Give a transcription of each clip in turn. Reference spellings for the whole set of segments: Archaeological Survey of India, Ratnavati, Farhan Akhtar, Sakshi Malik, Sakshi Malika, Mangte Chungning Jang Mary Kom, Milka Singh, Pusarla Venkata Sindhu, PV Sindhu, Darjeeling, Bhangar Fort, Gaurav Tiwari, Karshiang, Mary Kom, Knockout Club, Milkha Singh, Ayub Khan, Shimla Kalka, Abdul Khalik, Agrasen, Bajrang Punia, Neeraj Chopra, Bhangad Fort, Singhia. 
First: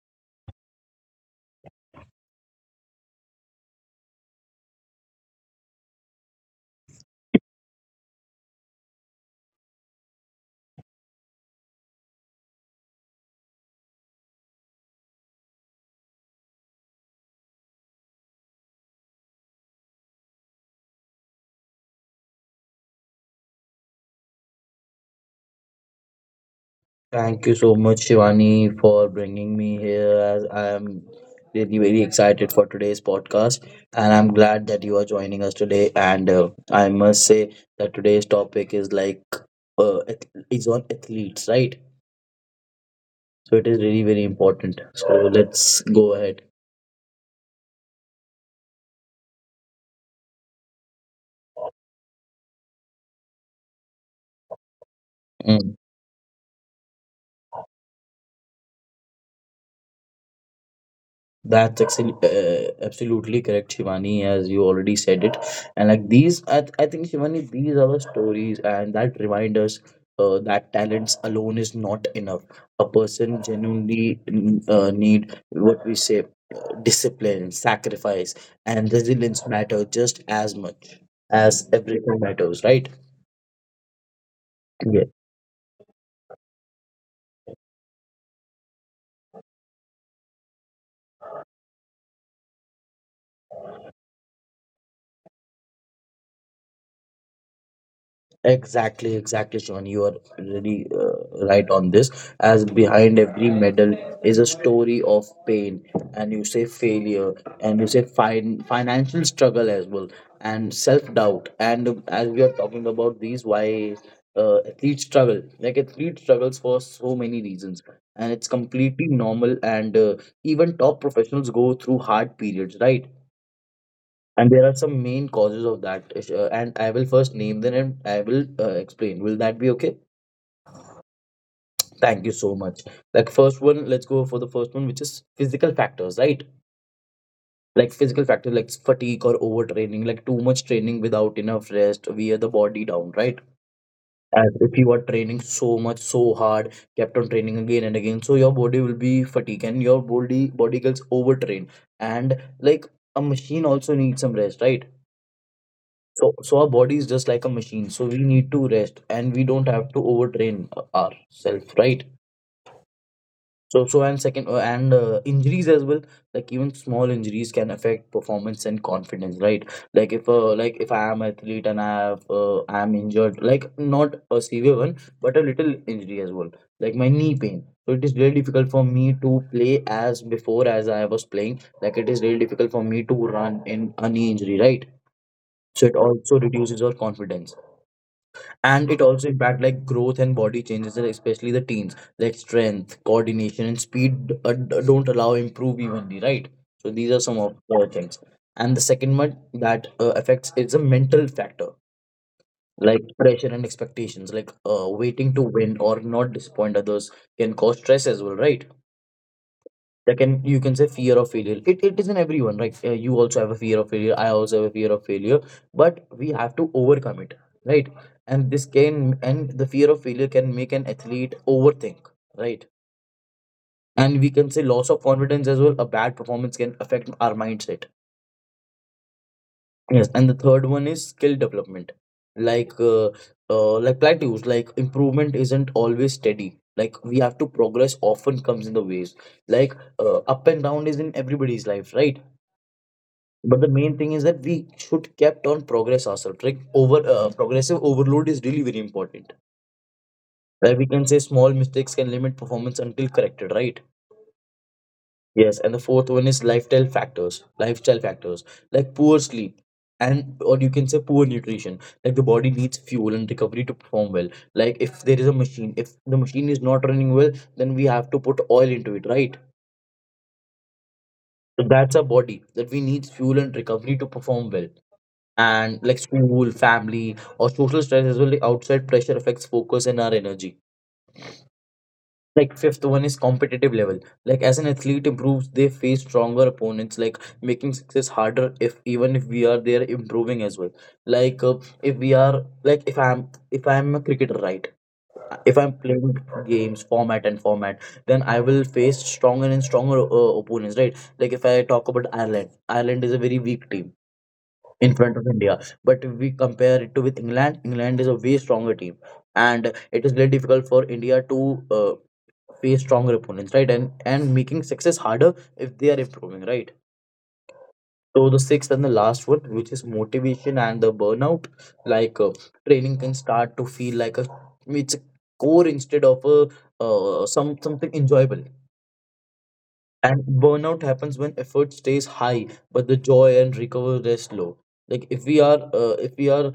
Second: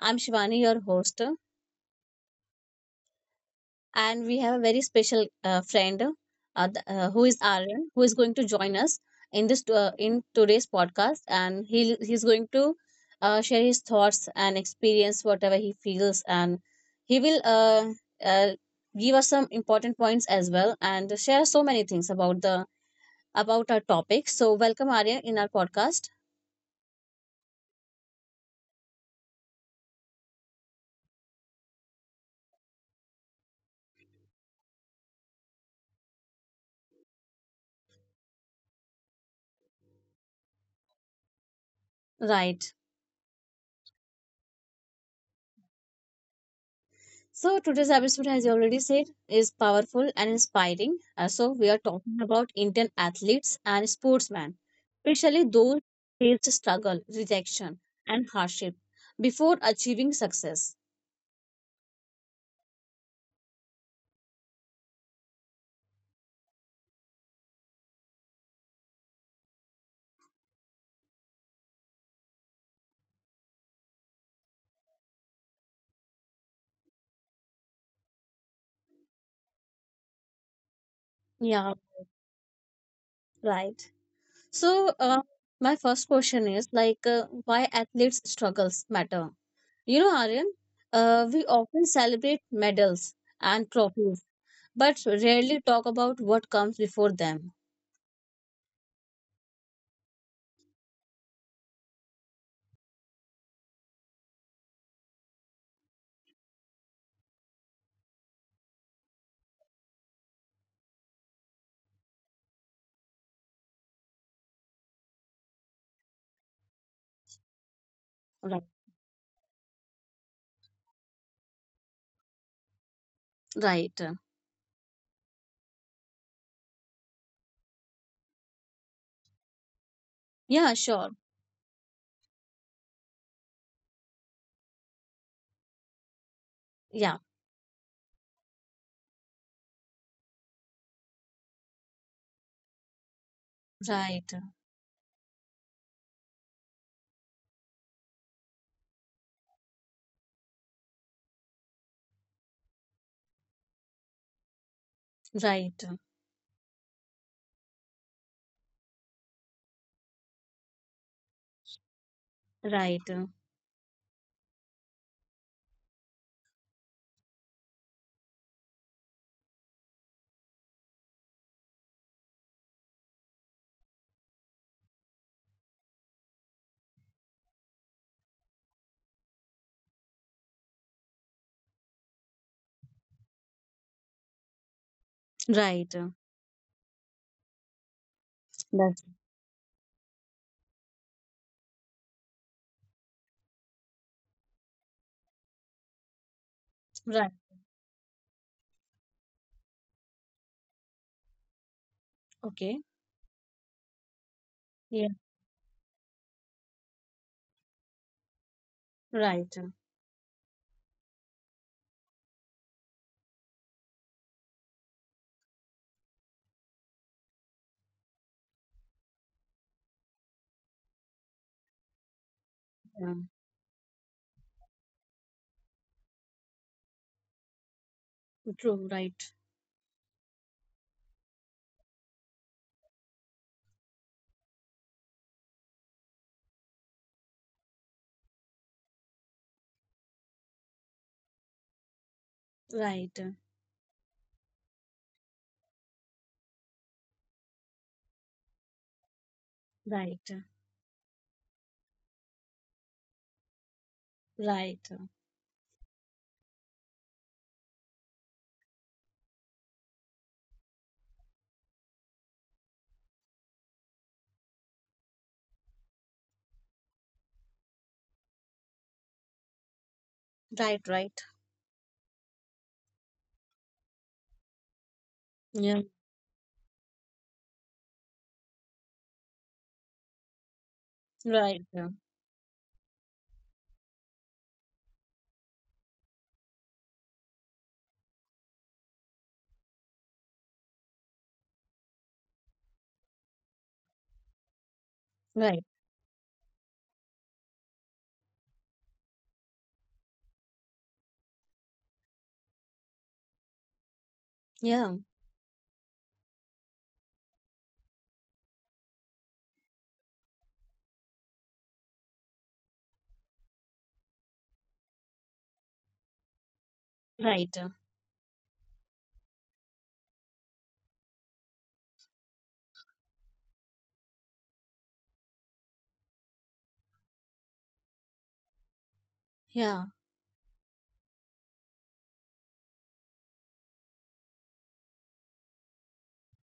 I'm Shivani, your host, and we have a very special friend who is Aryan, who is going to join us in this in today's podcast, and he's going to share his thoughts and experience whatever he feels, and he will uh, give us some important points as well, and share so many things about the about our topic. So, welcome Aryan in our podcast. Thank you so much, Shivani, for bringing me here. As I am really very excited for today's podcast, and I'm glad that you are joining us today. And I must say that today's topic is like is on athletes, right? Right. So it is really very important. So let's go ahead. So today's episode, as you already said, is powerful and inspiring. So we are talking about Indian athletes and sportsmen, especially those Mm. who faced struggle, rejection, and hardship before achieving success. That's actually absolutely correct, Shivani, as you already said it. And like these, I think, Shivani, these are the stories, and that remind us that talents alone is not enough. A person genuinely need what we say discipline, sacrifice, and resilience matter just as much as Yeah, everything matters, right? right. So my first question is like, why athletes' struggles matter? You know, Aryan, we often celebrate medals and trophies, but rarely talk about what comes before them. Exactly, exactly, Sean. You are really right on this. As behind every medal is a story of pain, and you say failure, and you say financial struggle as well, and self doubt. And as we are talking about these, why athletes struggle? Like athlete struggles for so many reasons, and it's Right. completely normal. And Even top professionals go through hard periods, right? Right. And there are some main causes of that. And I will first name them and I will explain. Will that be okay? Yeah, sure. Thank you so much. Like, first one, let's go for the first one, which is physical factors, right? Yeah, Like, physical factors like fatigue or overtraining, like too much training without enough rest, wear the body down, right? right, As if you are training so much, so hard, kept on training again and again, so your body will be fatigued and your body gets overtrained. And like a machine also needs some rest, right? right, So, so our body is just like a machine. So we need to rest, and we don't have to overtrain ourselves, right? right, So, so and second, and injuries as well. Like even small injuries can affect performance and confidence, right? Like if I am athlete and I have, I am injured, like not a severe one, but a little injury as well, like my knee pain. So it is very difficult for me to play as before as I was playing. Like it is very difficult for me to run in a knee injury, right? So right. it also reduces your confidence. And That's it also impact like growth and body changes like, especially the teens like strength coordination and speed don't allow improve evenly, right? So these are right. some of the things. And the second one that affects is a mental factor Okay. like pressure and expectations like Yeah, waiting to win or not disappoint others can cause stress as well, right? right. That can you can say fear of failure, it is in everyone, right? You also have a fear of failure. I also have a fear of failure, but we have to overcome it, right? And this can and the fear of failure can make an athlete overthink, right? Yeah, And we can say loss of confidence as well. A bad performance can affect our mindset. true. Right, Yes, and the third one is skill development. like uh, like plateaus like improvement isn't always steady, like we have to progress often comes in the ways, like up and down is in everybody's life, right? right, But the main thing is that we should kept on progress ourselves. Like over progressive overload is really very important. right, Where we can say small mistakes can limit performance until corrected, right? right, Yes, and the fourth one is lifestyle factors. Lifestyle factors like poor sleep and or you can say poor nutrition. Like the body needs fuel and recovery to perform well. Like if there is a machine, if the machine is not running well, then we have to put oil into it, right? right, right. So that's our body that we need fuel and recovery to perform well. And Yeah, like school, family, or social stress as well. The outside pressure affects focus and our energy. right, Like fifth one is competitive level. Like as an athlete improves, they face stronger opponents. Like making success harder if even if we are there improving as well. Like uh, if we are like if I'm a cricketer, right? If right. I'm playing games format and format, then I will face stronger and stronger opponents, right? Like if I talk about Ireland, Ireland is a very weak team Yeah, in front of India. But if we compare it to with England, England is a way stronger team, and it is very difficult for India to uh, face stronger opponents, right? And making success harder if they are improving, right? right. So the sixth and the last one, which is motivation and the burnout, like training can start to feel like a core instead of a something enjoyable. Yeah, And burnout happens when effort stays high, but the joy and recovery is low. Like if we are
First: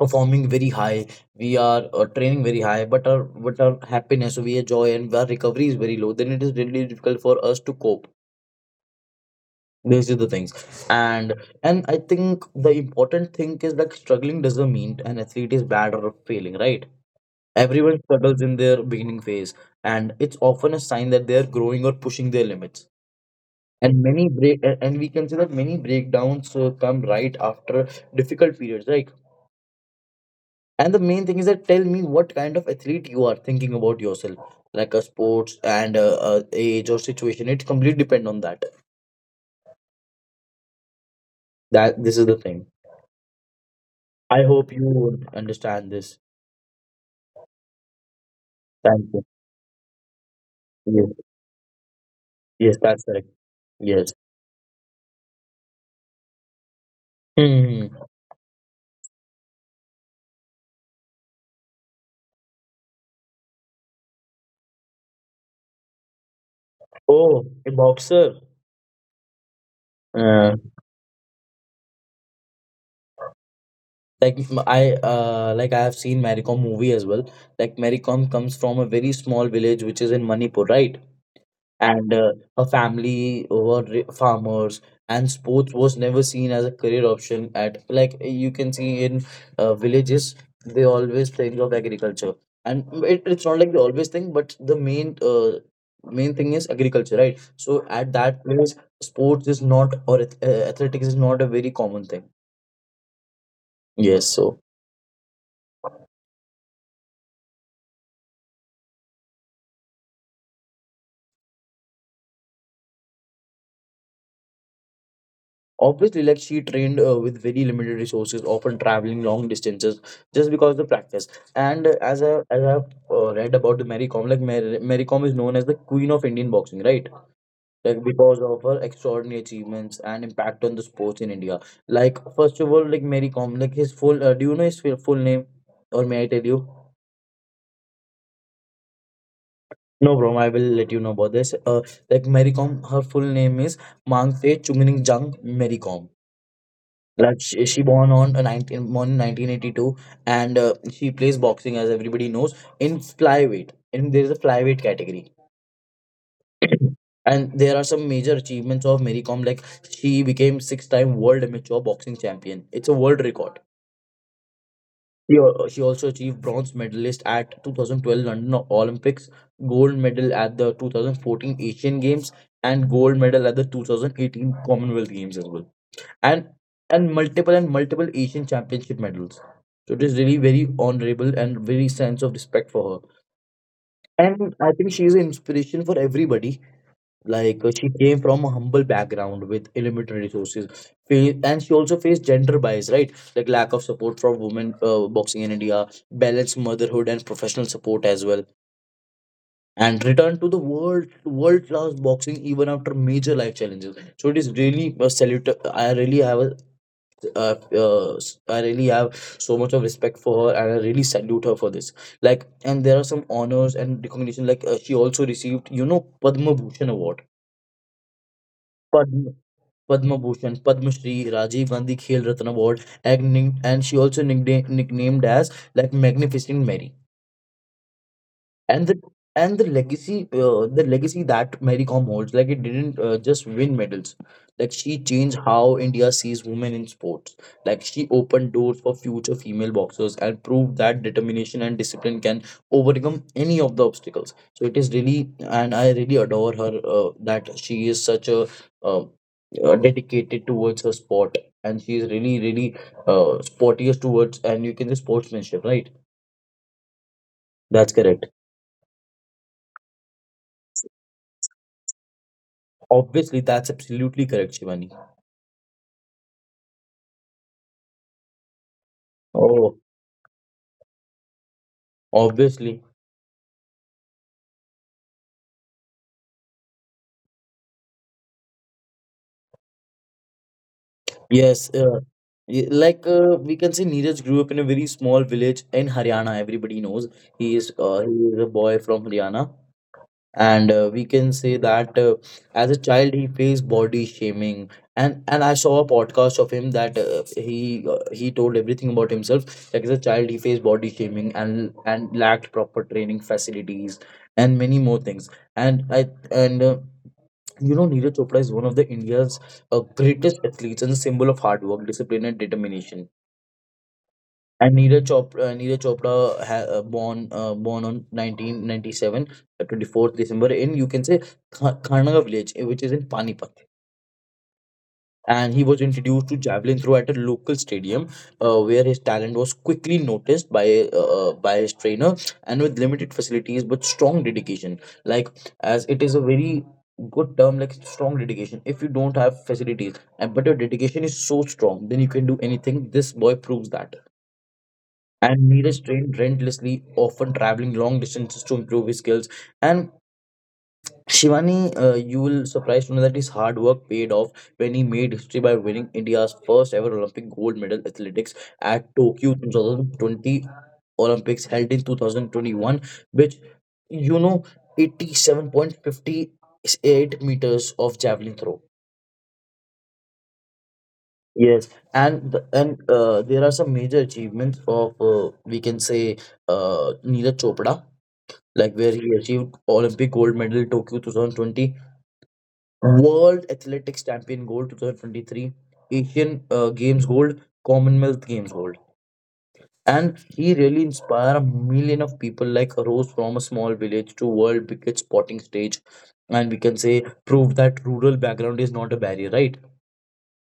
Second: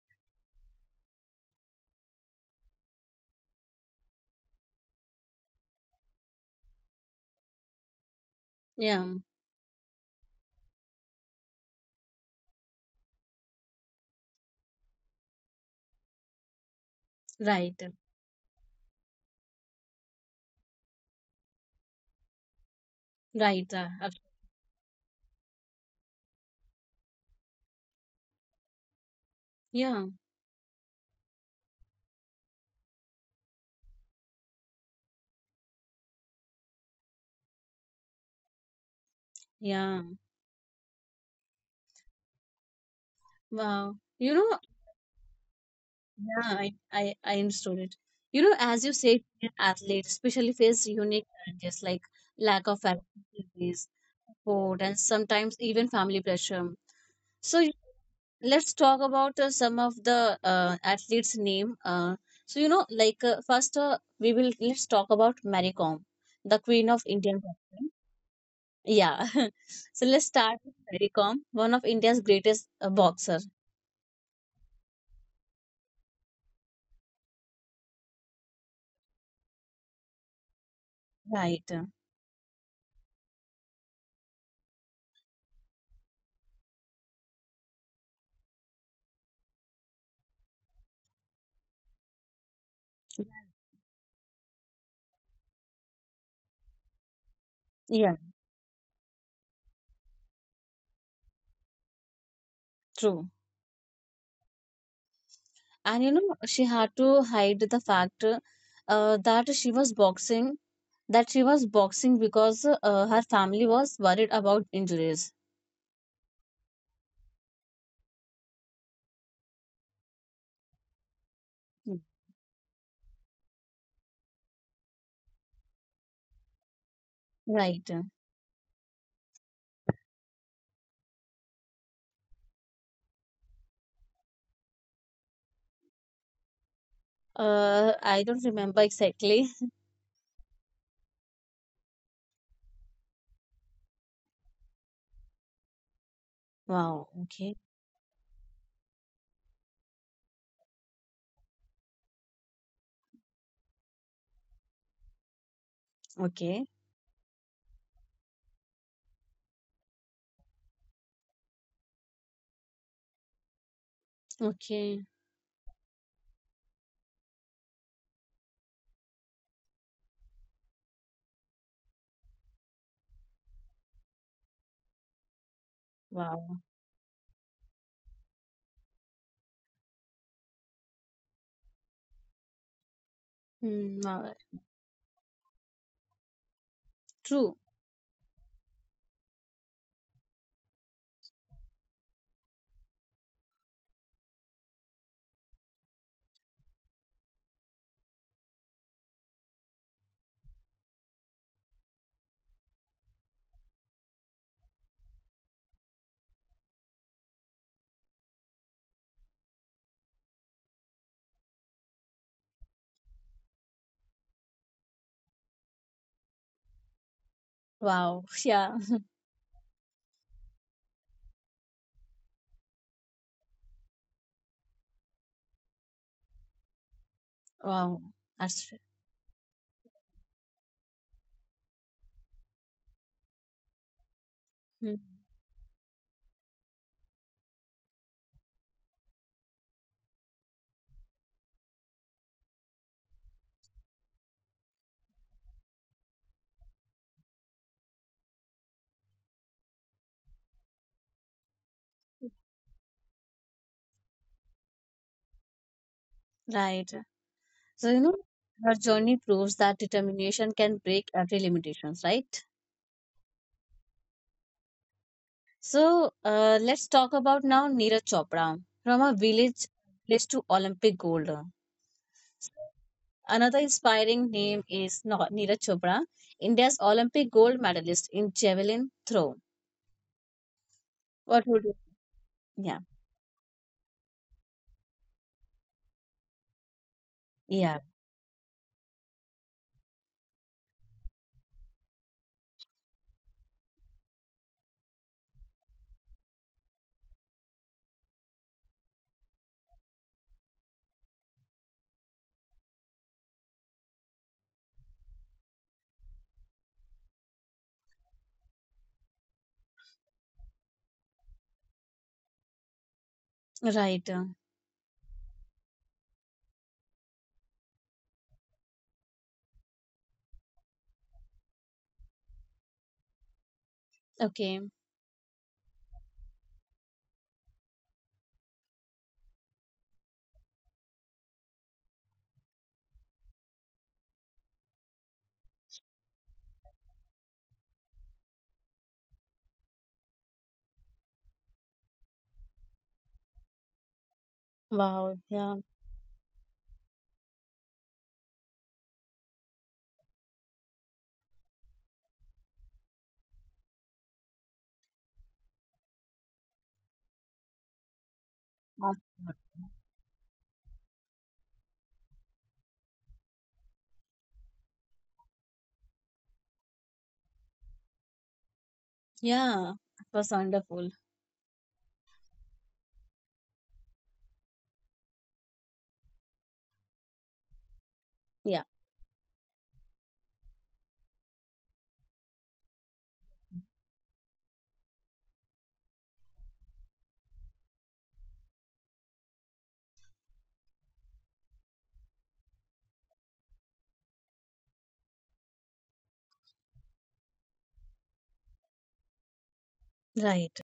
performing very high, we are training very high, but our happiness we are joy and our recovery is very low, then it is really difficult for us to cope. yeah, These are the things. and and I think the important thing is that struggling doesn't mean an athlete is bad or failing, right? right, Everyone struggles in their beginning phase, and it's often a sign that they are growing or pushing their limits. right. And uh, many break a- and we can say that many breakdowns come right after difficult periods, right? Yeah, And the main thing is that tell me what kind of athlete you are thinking about yourself, like a sports and age or situation. It completely depend on that. yeah. That this is the thing. Wow. You I know, hope you would understand this. yeah, I understood it. You know, as you Thank said, you. athletes especially face Yes, unique challenges like lack yes, of that's correct. activities, Yes. support, and sometimes even family pressure. So y- Hmm. let's talk about some of the athletes' name. So you know, like first we will let's talk about Mary Kom, the queen of Indian Oh, a boxing. boxer. Yeah. So let's Uh, start with Mary Kom, one of India's greatest boxer. I like I have seen Maricom movie as well. Like Maricom comes from a very small village which is in Manipur, right? Right. And her family were farmers, and sports was never seen as a career option at like you can see in villages, they always think of agriculture. And it's not like they always think, but the main main thing is agriculture, right? So at Yeah. that place sports is not or athletics is not a very common thing. True. Yes. So And you know she had to hide the fact that she was boxing because her family was worried about injuries. obviously like she trained with very limited resources, often traveling long distances just because of the practice. And Hmm. As I as I've read about the Mary Kom, like Mary Kom is known as the queen of Indian boxing, right? Right. Like because of her extraordinary achievements and impact on the sports in India. Like first of all, like Mary Kom, like his full do you know his full name, or may I tell you? I don't remember exactly. No bro, I will let you know about this. Like Mary Kom, her full name is Mangte Chungning Jang Mary Kom. Wow, Like okay. she born on a 19 born 1982. And she plays boxing as everybody knows in flyweight, and there is a flyweight category. Okay. And there are some major achievements of Mary Kom. Like she became 6 time world amateur boxing champion. It's a world record. Okay. She also achieved bronze medalist at 2012 London Olympics, gold medal at the 2014 Asian Games, and gold medal at the 2018 Commonwealth Games as well. And Wow. Multiple Asian championship medals. So it is really very honorable and very sense of respect for her. Hmm, wow. And I think she is an inspiration for everybody. True. Like she came from a humble background with limited resources. And she also faced gender bias, right? Like lack of support for women boxing in India, balanced motherhood and professional support as well, and returned to the world class boxing even after major life challenges. So it is really a salute. I really have uh, uh, I really have so much of respect for her, and I really salute her for this. Like, and there are some honors and recognition. Like, she also received, you know, Padma Bhushan Award. Wow. Yeah. Padma. Padma Bhushan, Padma Shri, Rajiv Gandhi Khel Ratna Award, and, she also nicknamed as like Magnificent Mary. Wow, that's true. And the legacy the legacy that Mary Kom holds, like it didn't just win medals. Like Hmm. she changed how India sees women in sports. Like she opened doors for future female boxers and proved that determination and discipline can overcome any of the obstacles. So it is really, and I really adore her that she is such a uh, dedicated towards her sport, and she is really sportiest towards, and you can say sportsmanship, right? Right. So That's you know correct. her journey proves that determination can break every limitations, right? Obviously, that's absolutely correct, Shivani. So let's talk about now Neeraj Chopra, from a village Oh, place to Olympic gold. obviously. Another inspiring name is Neeraj Chopra, India's Olympic gold medalist in javelin throw. What would Yes. you? Yeah, Like we can say, Neeraj grew up in a very small village in Haryana. Everybody knows he is yeah, uh, he is a boy from Haryana. And we can say that, as a child he faced body shaming, and I saw a podcast of him that he told everything about himself, like as a child he faced body shaming and lacked proper training facilities and many more things. And I and you know, Neeraj Chopra is one of the India's greatest athletes and a symbol of hard work, discipline, and determination. right. And Neeraj Chopra, Neeraj Chopra ha, born born on 1997, 24th December in, you can say, Kharnaga village, which is in Panipat. Okay. And he was introduced to javelin throw at a local stadium, where his talent was quickly noticed by his trainer, and with limited facilities but strong dedication. Like, as it is a very good term, like strong dedication. If you don't have facilities, and but your dedication is so strong, then you can do anything. This boy proves that. Wow. And Yeah. Neeraj trained relentlessly, often traveling long distances to improve his skills. And Shivani, you will surprised to know that his hard work paid off when he made history by winning India's first ever Olympic gold medal athletics at Uh, Tokyo 2020 Olympics held in 2021, which, you know, 87.58 meters of javelin throw. yeah. It was wonderful. Yes, and there are some major achievements of, we can say, Neeraj Chopra, Yeah. like where he achieved Olympic gold medal Tokyo 2020, World Athletics Champion gold 2023, Asian Games gold, Commonwealth Games gold. And he really inspired a million of people, like rose from a small village to world biggest sporting stage. And we can say prove that rural background is not a barrier, right? Right.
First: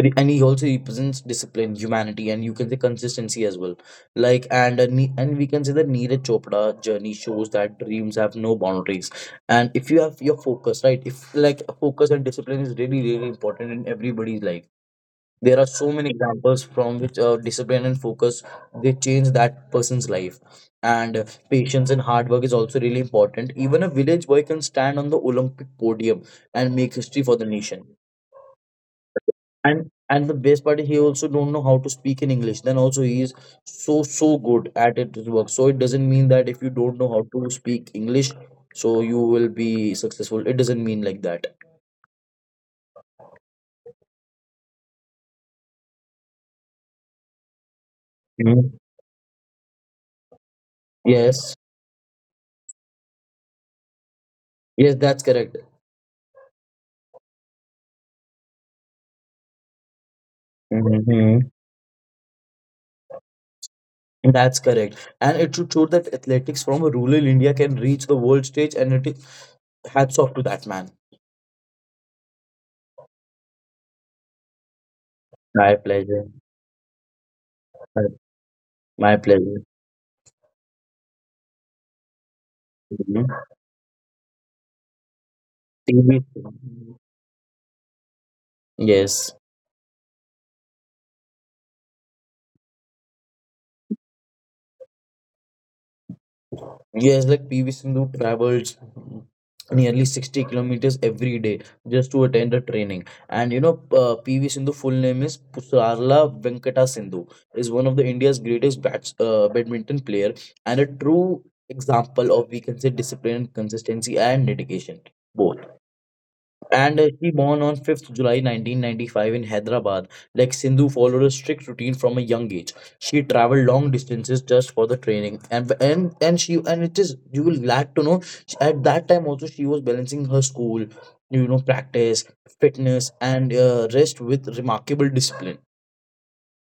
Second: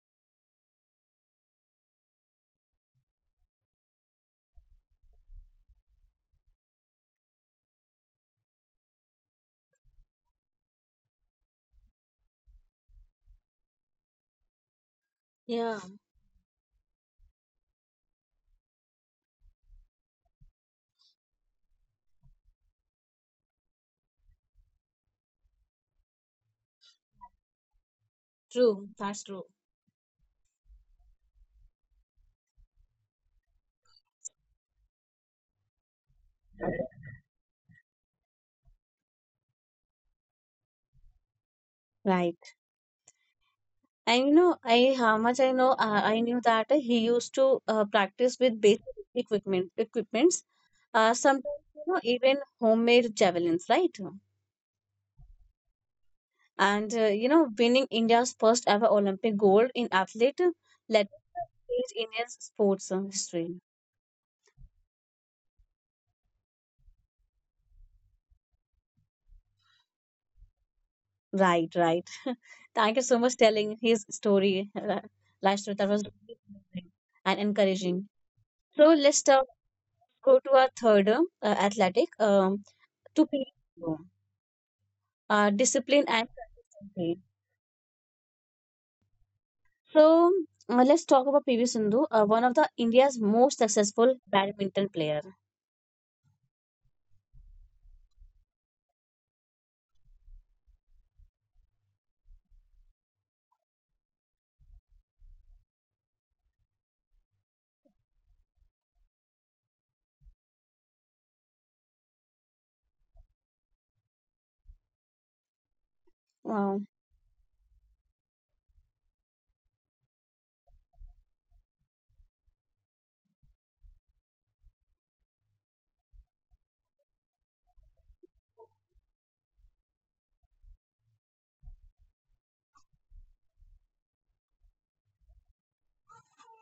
And he also represents discipline, humanity, and, you can say, consistency as well. Like, and we can say that Neeraj Chopra journey shows that dreams have no boundaries, and if you have your focus right, if like focus and discipline is really really important in everybody's life. There are Yeah. so many examples from which, discipline and focus, they change that person's life. And patience and hard work is also really important. Even a village boy can stand on the Olympic podium and make history for the nation. True. That's true. And the best part, he also don't know how to speak in English, then also he is so good at it, his work. So it doesn't mean that if you don't know how to speak English, so you will be successful. It doesn't mean like that. Right. And you know, I how much I know, I knew that he used to practice with Mhm. basic equipments Yes, sometimes, you know, even homemade javelins, right? yes, that's correct. And you know, winning India's first ever Olympic gold in athlete let Mhm. is Indian sports history. That's correct. And it should show that athletics from a rural India can reach the world stage, and it is hats off to that man. Right, right. Thank you so much telling his story, My Lashtra. That was pleasure. really amazing and my encouraging. So my let's talk, pleasure. go to our third athletic Mhm. to P. Uh, discipline TV. and consistency. Yes. So let's talk about PV Sindhu, one of the India's most successful badminton player. Yes, like PV Sindhu travels nearly 60 kilometers every day just to attend a training. And, you know, PV Sindhu full name is Pusarla Venkata Sindhu, is one of the India's greatest badminton player and a true example of, we can say, discipline, consistency, and dedication. Both. Wow. And she born on 5th July 1995 in Hyderabad. Like Sindhu followed a strict routine from a young age. She traveled long distances just for the training, and it is you will glad to know at that time also she was balancing her school, you know, practice, fitness, and, rest with remarkable discipline.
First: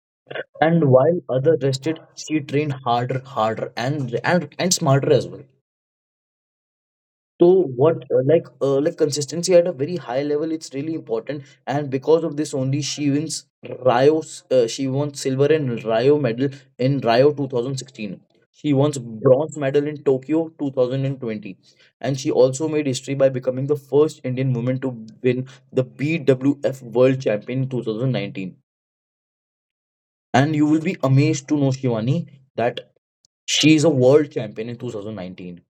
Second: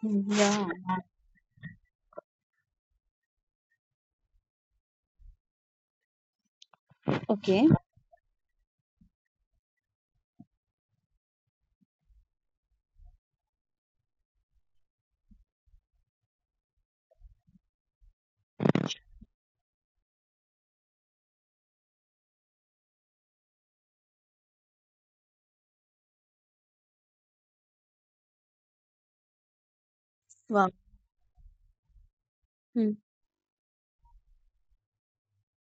Mm, yeah. And while other rested, she trained harder, harder, and smarter as well. So Okay. what, like consistency at a very high level, it's really important, and because of this only she wins she won silver and Rio medal in Rio 2016. She won bronze medal in Tokyo 2020, and she also made history by becoming the first Indian woman to win the BWF World Champion in 2019. And you Wow. will be amazed to know, Shivani, that Hmm. she is a world champion in 2019,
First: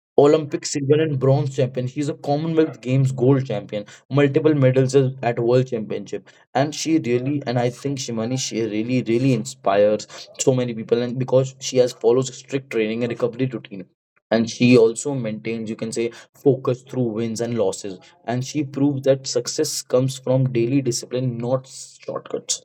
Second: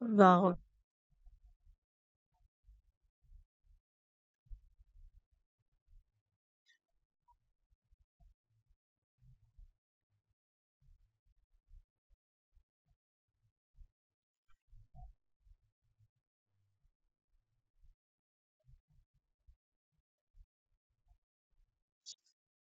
Wow. Olympic silver and bronze champion. She's a Commonwealth Games gold champion, multiple medals at World Championship, and she really, and I think Shimani, she really really inspires so many people, and because she has follows strict training and recovery routine, and she also maintains, you can say, focus through wins and losses, and she proves that success comes from daily discipline, not shortcuts.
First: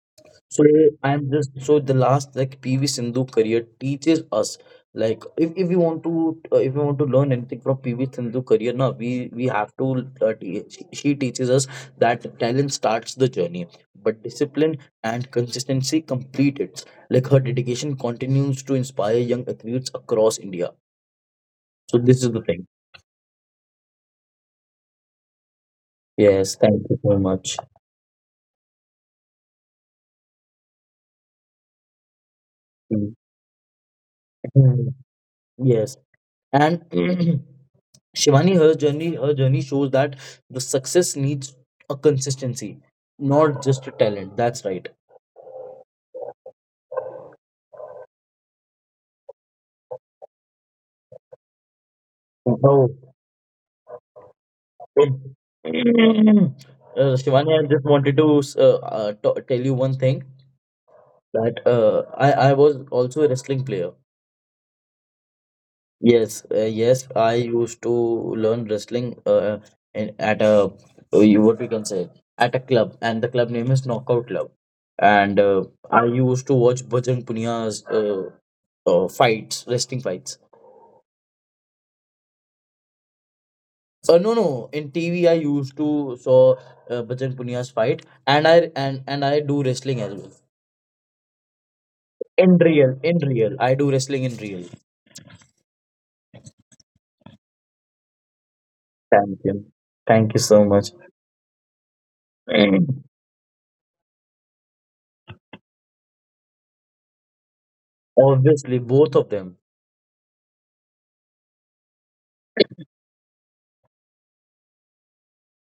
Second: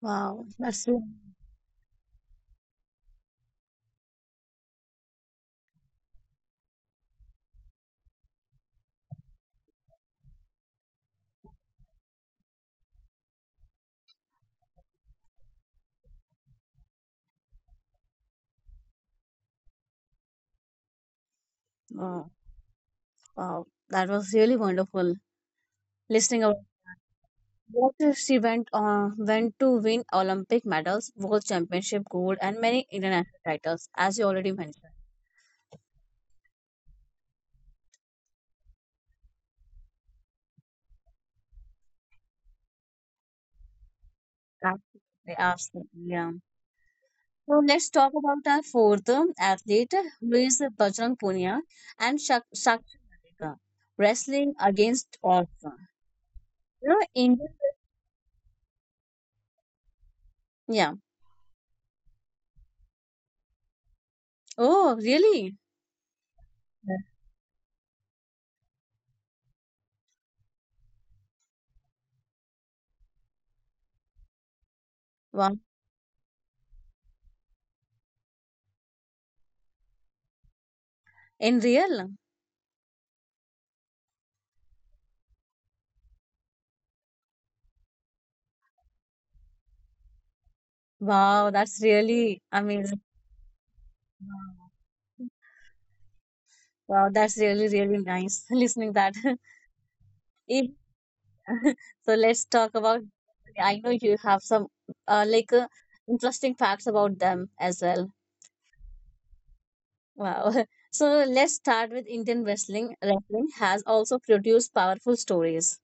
Wow. So, That's so. I'm just, so the last, like PV Sindhu career teaches us, like if we want to, if we want to learn anything from PV Sindhu career, now we have to, she teaches us that talent starts the journey but discipline and consistency complete it. Like her dedication continues to inspire young athletes across India. So this is Wow. the thing. Wow. That was really wonderful. Listening Yes, about thank you so much. what if she went on went to win Olympic medals, world championship gold, and many Mm. international titles, as you already mentioned. Mm. Yes. And Shivani, her journey shows that the success needs a consistency, not just a talent. That's right. Absolutely. Absolutely. Yeah. So let's talk about our fourth athlete, who is Bajrang Punia and Oh. Sakshi Malika, wrestling Uh, against odds. You know, Indian, Shivani, I just wanted to tell you one thing yeah. that, uh, I was also a wrestling player. Oh, really? Yes, Yeah. yes, I used to learn wrestling, in, at a, what we can say, at a club, and the club name is Knockout Club. And Wow. I used to watch Bajrang Punia's fights, wrestling fights. In real? No, no, in TV I used to saw Bajrang Punia's fight, and I do wrestling as well. Wow, that's really amazing. In real, I do wrestling in Wow. real. Wow, that's really, really nice listening that. Thank you, thank you If- so much. so let's talk about, I know you have some uh, like uh, interesting facts about them as well. Obviously, both of them. Wow. So let's start with Indian wrestling. Wrestling has also produced powerful stories.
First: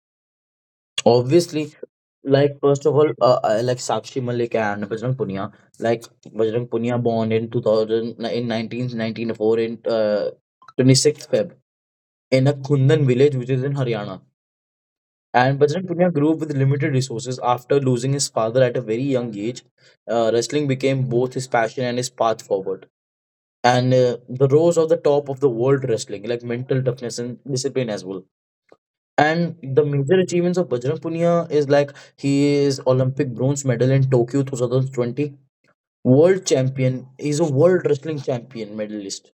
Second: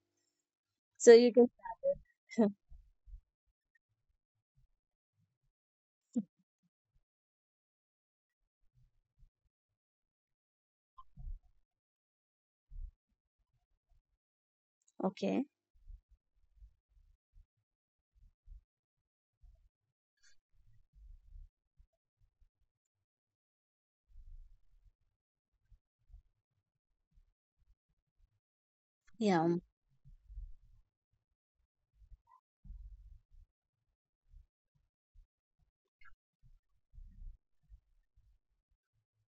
So you can Obviously, start it. like first of all, I like Sakshi Malik and Bajrang Punia. Like Bajrang Punia born in in 1994, in 26th Feb, in a Kundan village which is in Haryana. Okay. And Bajrang Punia grew up with limited resources after losing his father at a very young age. Wrestling became both his passion and his path forward. And the rose of the top of the world wrestling, like mental toughness and discipline as well. Yeah. And the major achievements of Bajrang Punia is like he is Olympic bronze medal in Tokyo 2020, world champion. He's a world wrestling champion medalist.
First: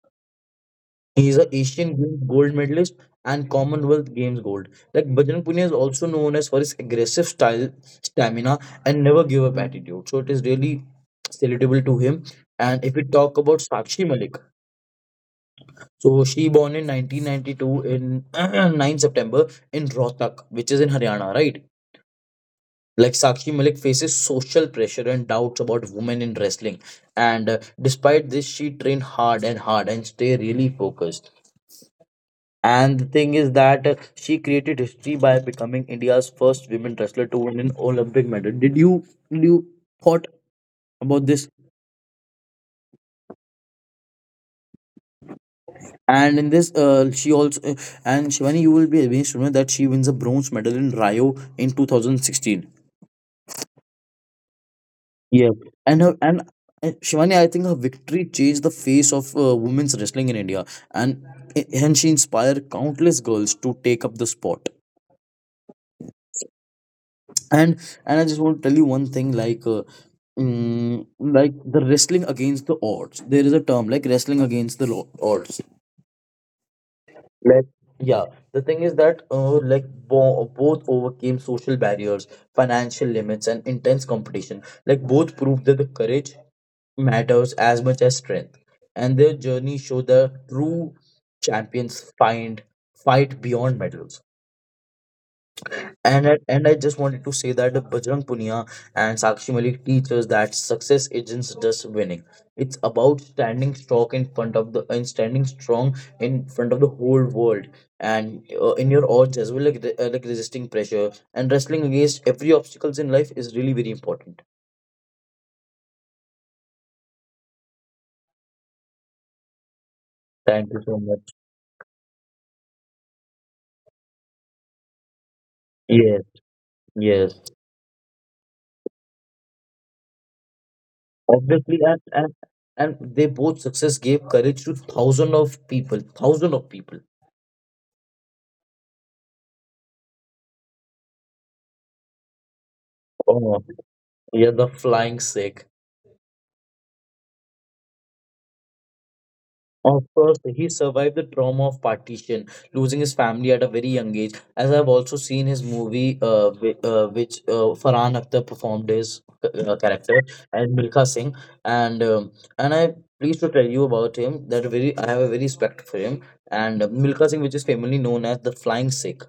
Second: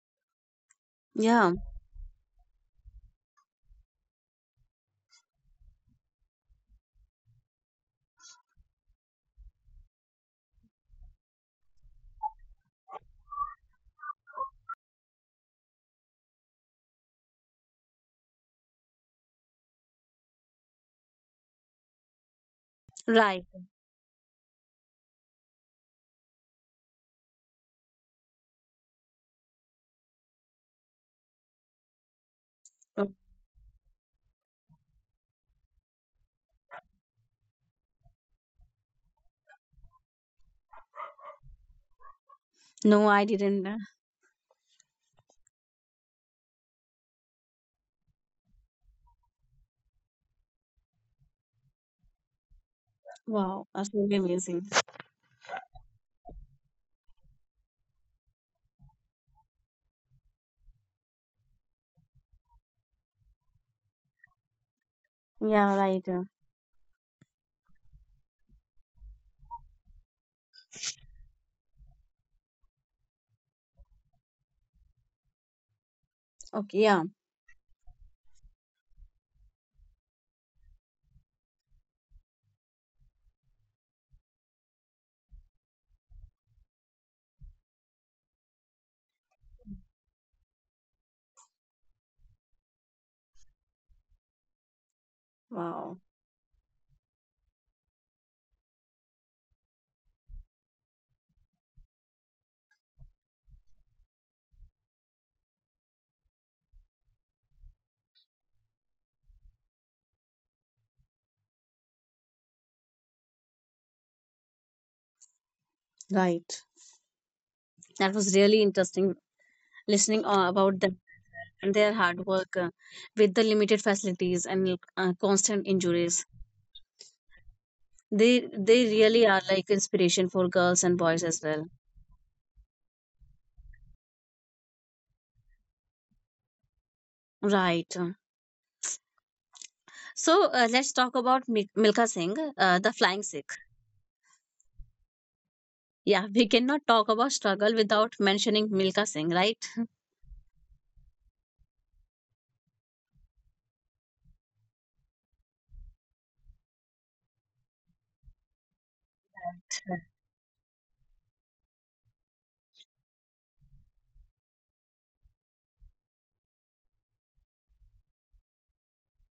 He's a Yeah. Asian Games gold medalist and Commonwealth Games gold. Like Bajrang Punia is also known as for his aggressive style, stamina, and never give up attitude. So it is really salutable to him. And if we talk about Sakshi Malik, so she born in 1992, in 9 September, in Rohtak, which is in Haryana, right? Like Right. Sakshi Malik faces social pressure and doubts about women in wrestling. And despite this, she trained hard and hard and stay really focused. And the Oh, thing is that, she created history by becoming India's first women wrestler to win an Olympic medal. Did you thought about this? no, I didn't. And in this, she also and Shivani, you will be amazed to know that she wins a bronze medal in Rio in 2016. Wow. That's really amazing. Yeah, and her and, Shivani, I think her victory changed the face of, women's wrestling in India, and and she inspired countless girls to take up the sport. Yeah, right. And and I just want to tell you one thing, like. Like the wrestling against the odds. There is a term like wrestling against the odds. Okay. Yeah. Like, yeah, the thing is that, like bo both overcame social barriers, financial limits, and intense competition. Like both proved that the courage matters as much as strength, and their journey showed the true champions find fight beyond medals. Wow. And I just wanted to say that Bajrang Punia and Sakshi Malik teach us that success isn't just winning. It's about standing strong in front of the whole world and, in your odds as well, like, like resisting pressure and wrestling against every obstacles in life is really very important. Right. That was really interesting listening Thank about you them so much. and their hard work with the limited facilities and constant Yes, injuries. yes. They really are like inspiration for girls and boys as well. Obviously, and they both success gave courage to thousands of people, thousands of people. Right. So let's talk about Milka Singh, the flying Sikh. Oh, yeah, the flying sick. Yeah, we cannot talk about struggle without mentioning Milka Singh, right? Of course, he survived the trauma of partition, losing his family at a very young age. As I've also seen his movie, which, Farhan Akhtar performed his character as Milkha Singh, and I pleased to tell you about him that very I have a very respect for him. And Milkha Singh, which is famously known as the Flying Sikh,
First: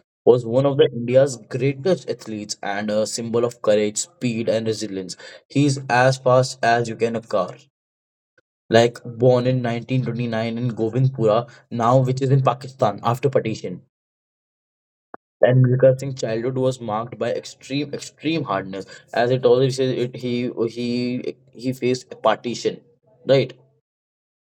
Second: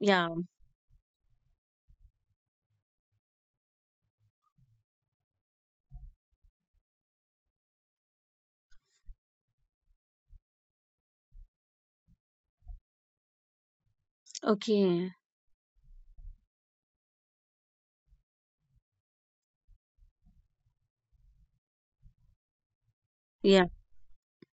Yeah. was one of the India's greatest athletes and a symbol of courage, speed, and resilience. He's as fast as you can a car, like born in 1929 in Govindpura, now which is in Pakistan after partition. Okay. And Milkar Singh's childhood was marked by extreme hardness, as it always says. It he faced partition, right? Yeah.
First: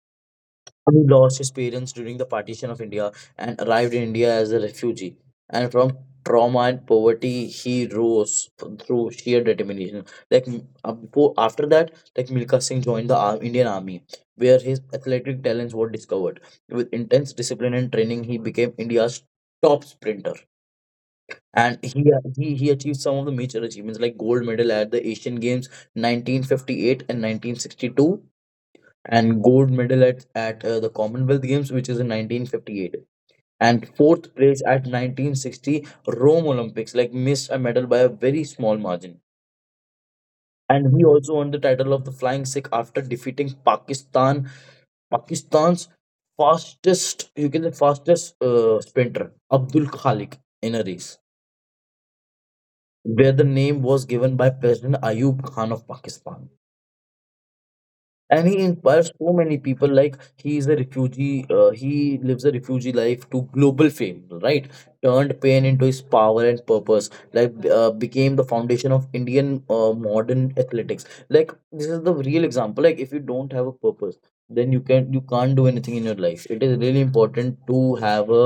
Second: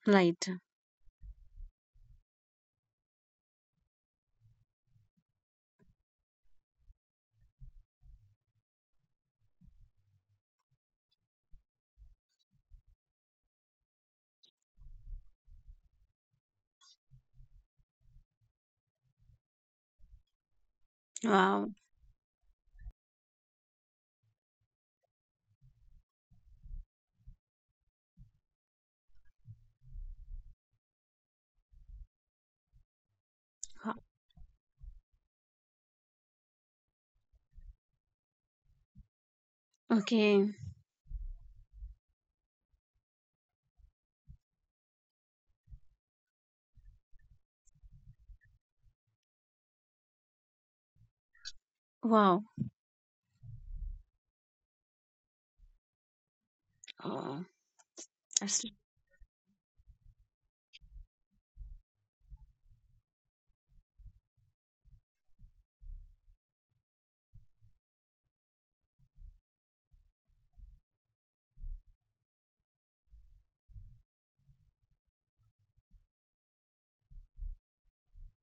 Right. Who lost his parents during the partition of India and arrived in India as a refugee. And from trauma and poverty, he rose through sheer determination. Before, after that, like Milkha Singh joined the Indian Army, where his athletic talents were discovered. With intense discipline and training, he became India's top sprinter. Wow. And he achieved some of the major achievements, like gold medal at the Asian Games 1958 and 1962, and gold medal at, the Commonwealth Games, which is in 1958, and Ho- fourth place at 1960 Rome Olympics, like missed a medal by a very small margin. Okay. And he also won the title of the Flying Sikh after defeating Pakistan's fastest, you can say fastest sprinter, Abdul Khalik, in a race, Wow. where the name was given by President Ayub Khan of Pakistan. Oh, And he that's inspires so many people. Like he is a refugee, he lives a refugee life to global fame, right? Turned pain into his power and purpose. Became the foundation of Indian modern athletics. Like this is the real example. Like if you don't have a purpose, then you can't do anything in your life. It is really important to have a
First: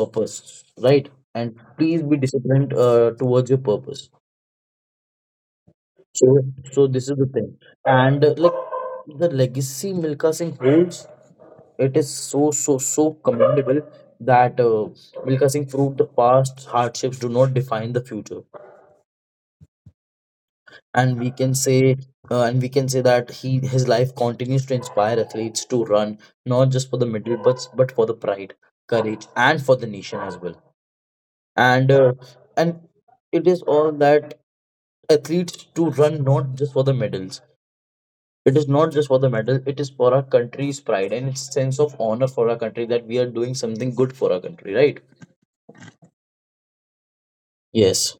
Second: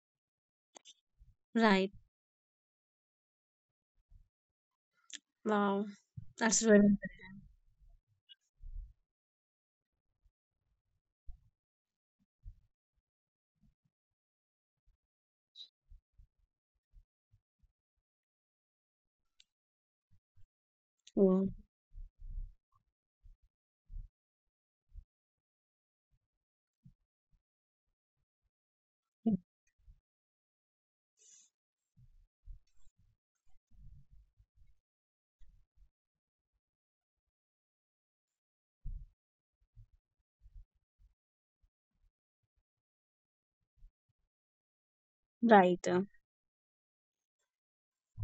purpose, right? And right. please be disciplined towards your purpose. Wow. So, That's so really this is the thing. And like the legacy Milka Singh holds, it is so so so commendable, that Milka Singh proved the past hardships do not define the future. and we cool. can say uh, and we can say that he his life continues to inspire athletes to run not just for the medal, but for the pride, courage, and for the nation as well. And uh, and it is all that athletes to run not just for the medals. It is not just for the medal, it is for our country's pride and it's sense of honor for our country, that we are doing something good for our country, right? Right. Yes.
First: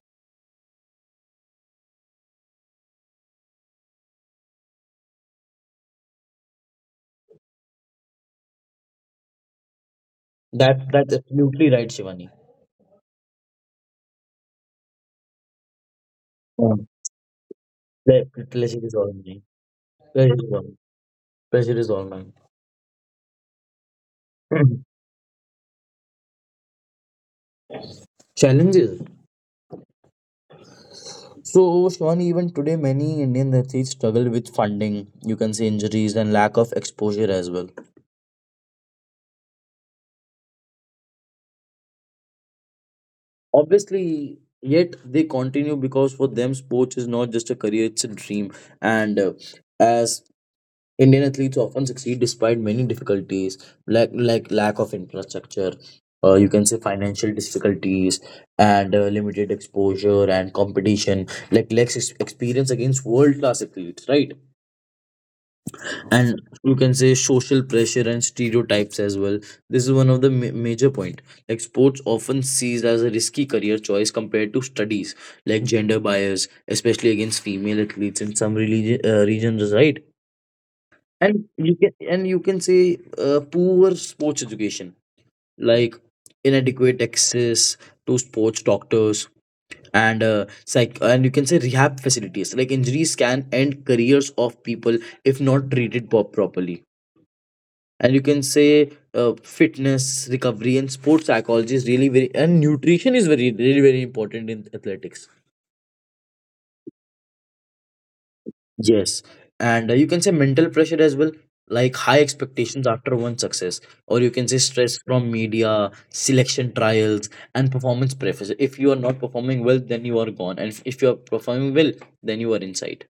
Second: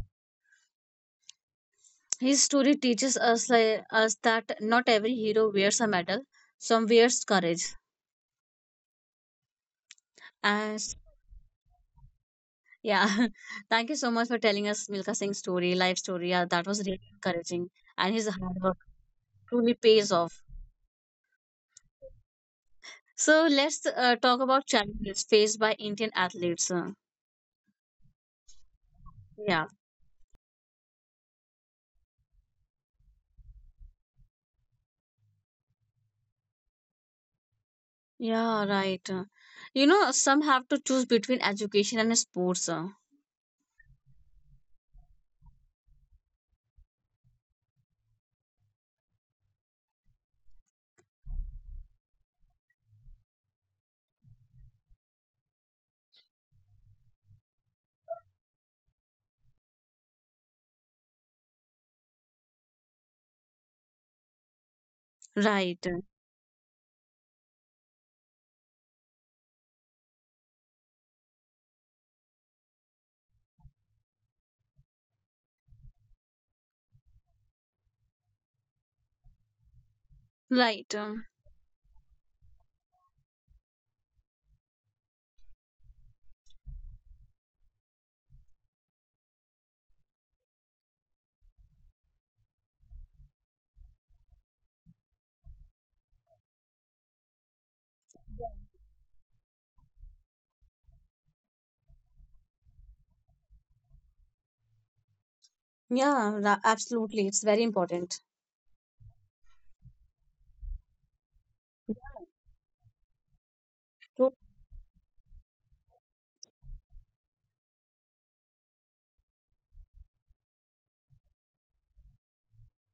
His story teaches us like, us that not every hero wears a medal. Some wears courage. And That that's absolutely right, Shivani. yeah, thank you so much for telling us Milka Singh's story, life story. Yeah, that was Um, really encouraging, and the his hard work pleasure is all mine. truly pays Pleasure off. is all. Pleasure is all mine. So let's talk about challenges faced by Indian athletes. Challenges. Yeah, So, Shivani, even today, many Indian athletes struggle with funding, you can say injuries and lack of exposure as well. yeah, right. You know, some have to choose between education and sports. Obviously, yet they continue because for them, sports is not just a career, it's a dream. And as Indian athletes often succeed despite many difficulties, like lack of infrastructure, you can say financial difficulties, and limited exposure and competition, like less experience against world class athletes, right? Right, And you can say social pressure and stereotypes as well. This is one of the major point. Like sports often sees as a risky career choice compared to studies, like gender bias, especially against female athletes in some regions, right? right. And you can say poor sports education, like inadequate access to sports doctors, and you can say rehab facilities. Like injuries can end careers of people if not treated properly. And you can say uh, Fitness recovery and sports psychology is really very, and nutrition is very really very important in athletics. Yeah, absolutely. It's very important. Yes, and you can say mental pressure as well, like high expectations after one success, or you can So, say stress from media, selection trials, and performance pressure. If you are not performing well, then you are gone, and if you are performing well, then you are inside.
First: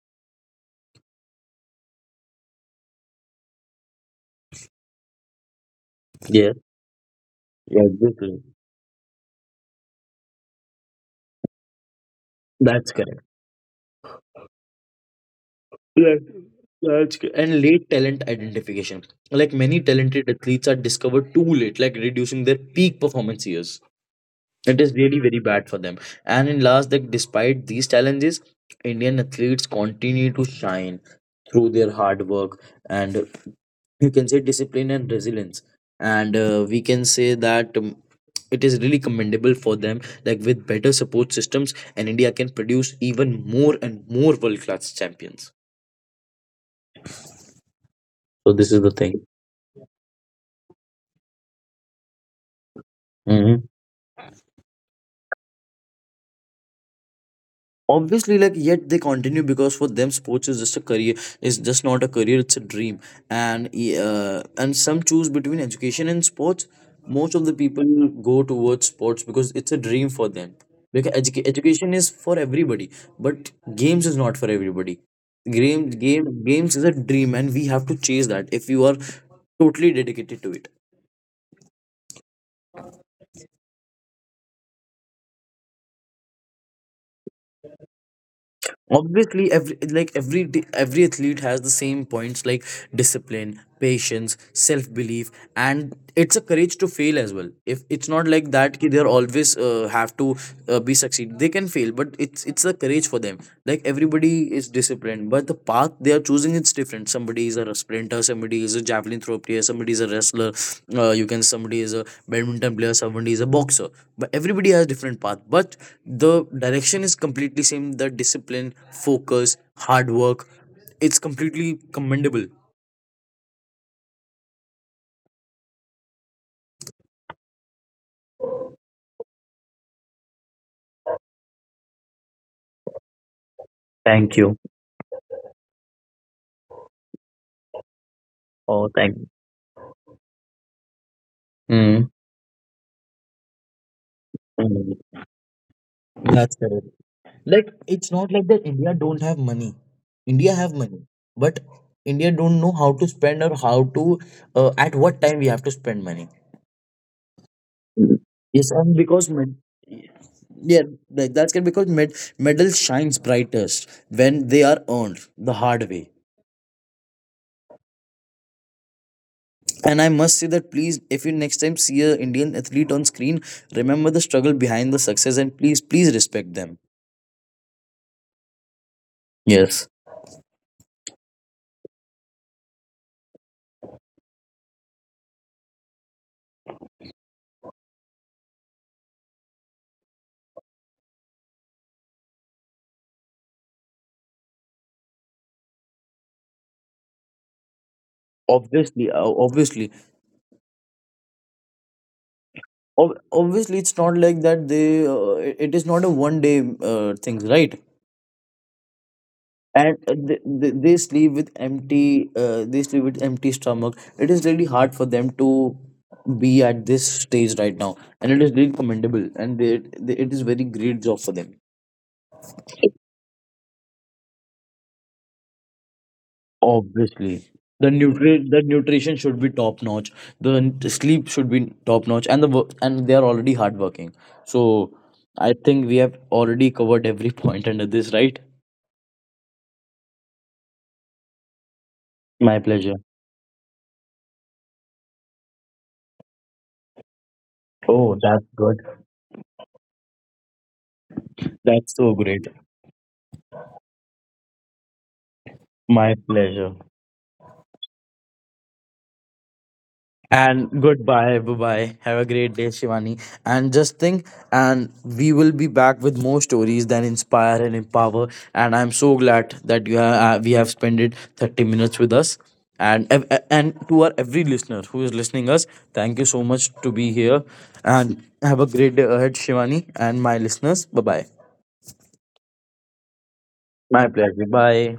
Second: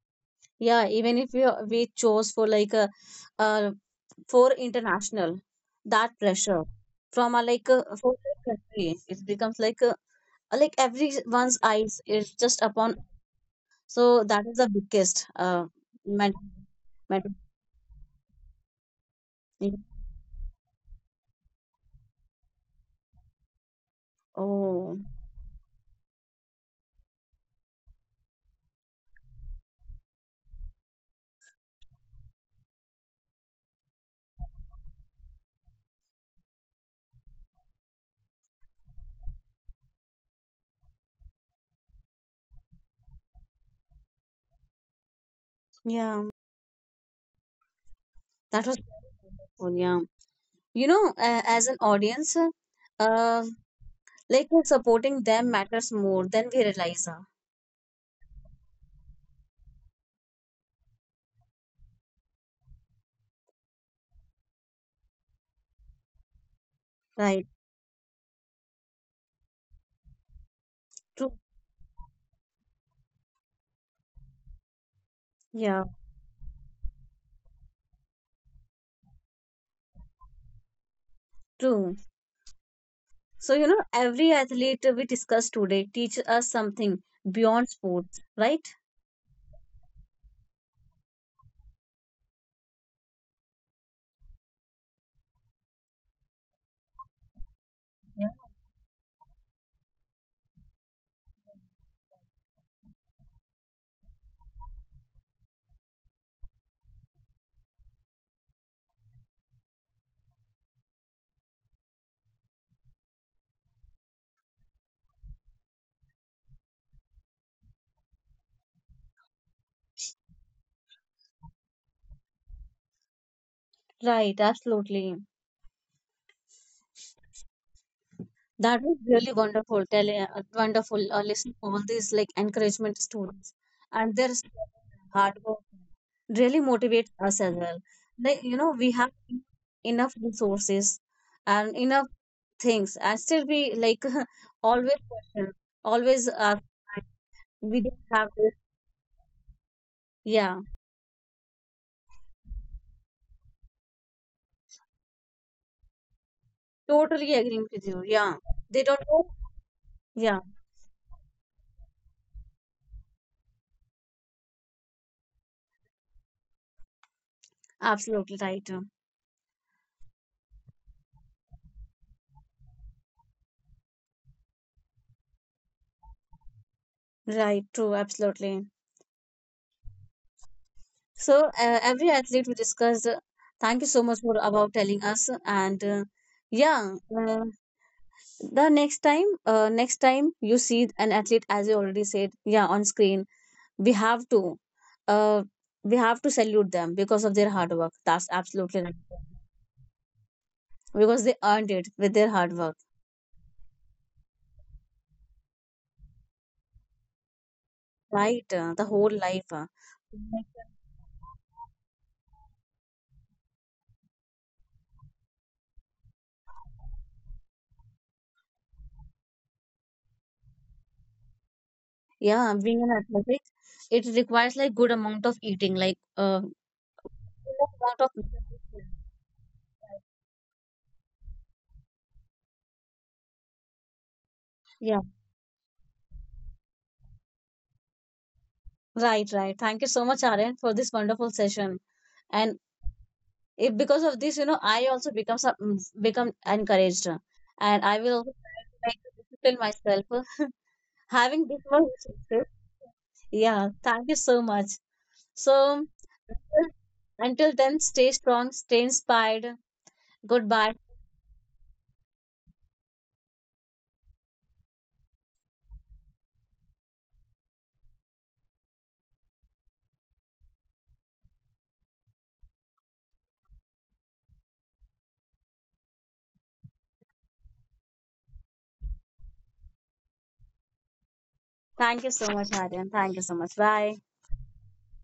yeah, even if we we chose for like a for international, that Yeah, pressure from a like a yeah, foreign exactly. country, it becomes like a like everyone's eyes is just That's upon, correct. so that is the biggest Yes, mental, that's mental. correct. And late talent identification, like many talented athletes are discovered too late, like reducing their peak performance years. It is Oh, really very bad for them. And in last, that despite these challenges, Indian athletes continue to shine through their hard work and you can say discipline and resilience. And we can say that it is really commendable for them. Like with better support systems, and India can produce even more and more world class champions. yeah, So that this was. is the thing. Oh, yeah. You know, as an audience, uh, supporting them matters more than we realize. Obviously, like yet they continue because for them sports is just a career. It's just not a career, it's a dream. And some choose between education and sports. Most of Right. the people go towards sports because it's a dream for them, because True. Education is for everybody, but games is not for everybody. Yeah. Games is a dream, and we have to chase that, if you are totally dedicated to it. True. So, you know, every athlete we discussed today teaches us something beyond sports, right? Obviously every, like every athlete has the same points, like discipline, patience, self belief, and it's a courage to fail as well. If it's not like that ki they're always have to be succeed, they can fail, but it's a courage for them. Like everybody is disciplined, but the path they are choosing is different. Somebody is a sprinter, somebody is a javelin throw player, somebody is a wrestler. You can somebody is a badminton player, somebody is a boxer. But everybody has different path, but the direction is completely same. The discipline, focus, hard work, it's completely commendable. Right, absolutely. That was really wonderful. Tell, wonderful listening all these like encouragement stories, and their Thank you. hard work really motivates us as well. Like you know, Oh, we have thank. You. enough resources and enough Mm. things, and still we like always Mm. question, always That's ask. correct. Like We don't it's have not like this. that India don't have money. India Yeah, have money, but India don't know how to spend, or how to, at what time we have to spend money. totally agreeing with you. Yeah, Yes, they and don't know. because Yeah, yeah, like that's good, because medal shines brightest when they are earned the hard way. absolutely right. And I must say that please, if you next time see a Indian athlete on screen, remember the struggle behind the success, and please, please respect them. Right, true, absolutely. Yes. So every athlete we discussed. Thank you so much for about telling us. And yeah, uh, the next time you see an athlete, as you already said, yeah, on screen, we have to, uh, we have to salute them because of their hard work. That's absolutely right. Obviously, obviously. Because they earned it with their hard work, Obviously it's not like that they it it is not a one day thing, right? right? The whole life. Uh, They sleep with empty stomach. It is really hard for them to be at this stage right now, and it is really commendable, and it is very great job for them. yeah, being an athletic, it requires like good amount of eating, like Obviously good the amount of. nutri the nutrition should be top notch, the sleep should be top notch, and the work, and they are already hardworking, so Yeah. I think we have already covered every point under this, right? Right, right. Thank you so much, Aryan, for this wonderful session. And My pleasure. if because of this, you know, I also become some become encouraged, and I will Oh, also that's try to good. like discipline myself having this much That's so success. great. Yeah, thank you so much. So My pleasure. until then, stay strong, stay inspired. Goodbye. And goodbye. Bye bye. Have a great day, Shivani. And just think, and we will be back with more stories that inspire and empower. And I'm so glad that we have spent it 30 minutes with us. And and to our every listener who is listening us, thank you so much to be here. And have a great day ahead, Shivani, and my listeners. Bye bye. Thank you so much, Aryan. Thank you so much. Bye. My pleasure. Bye.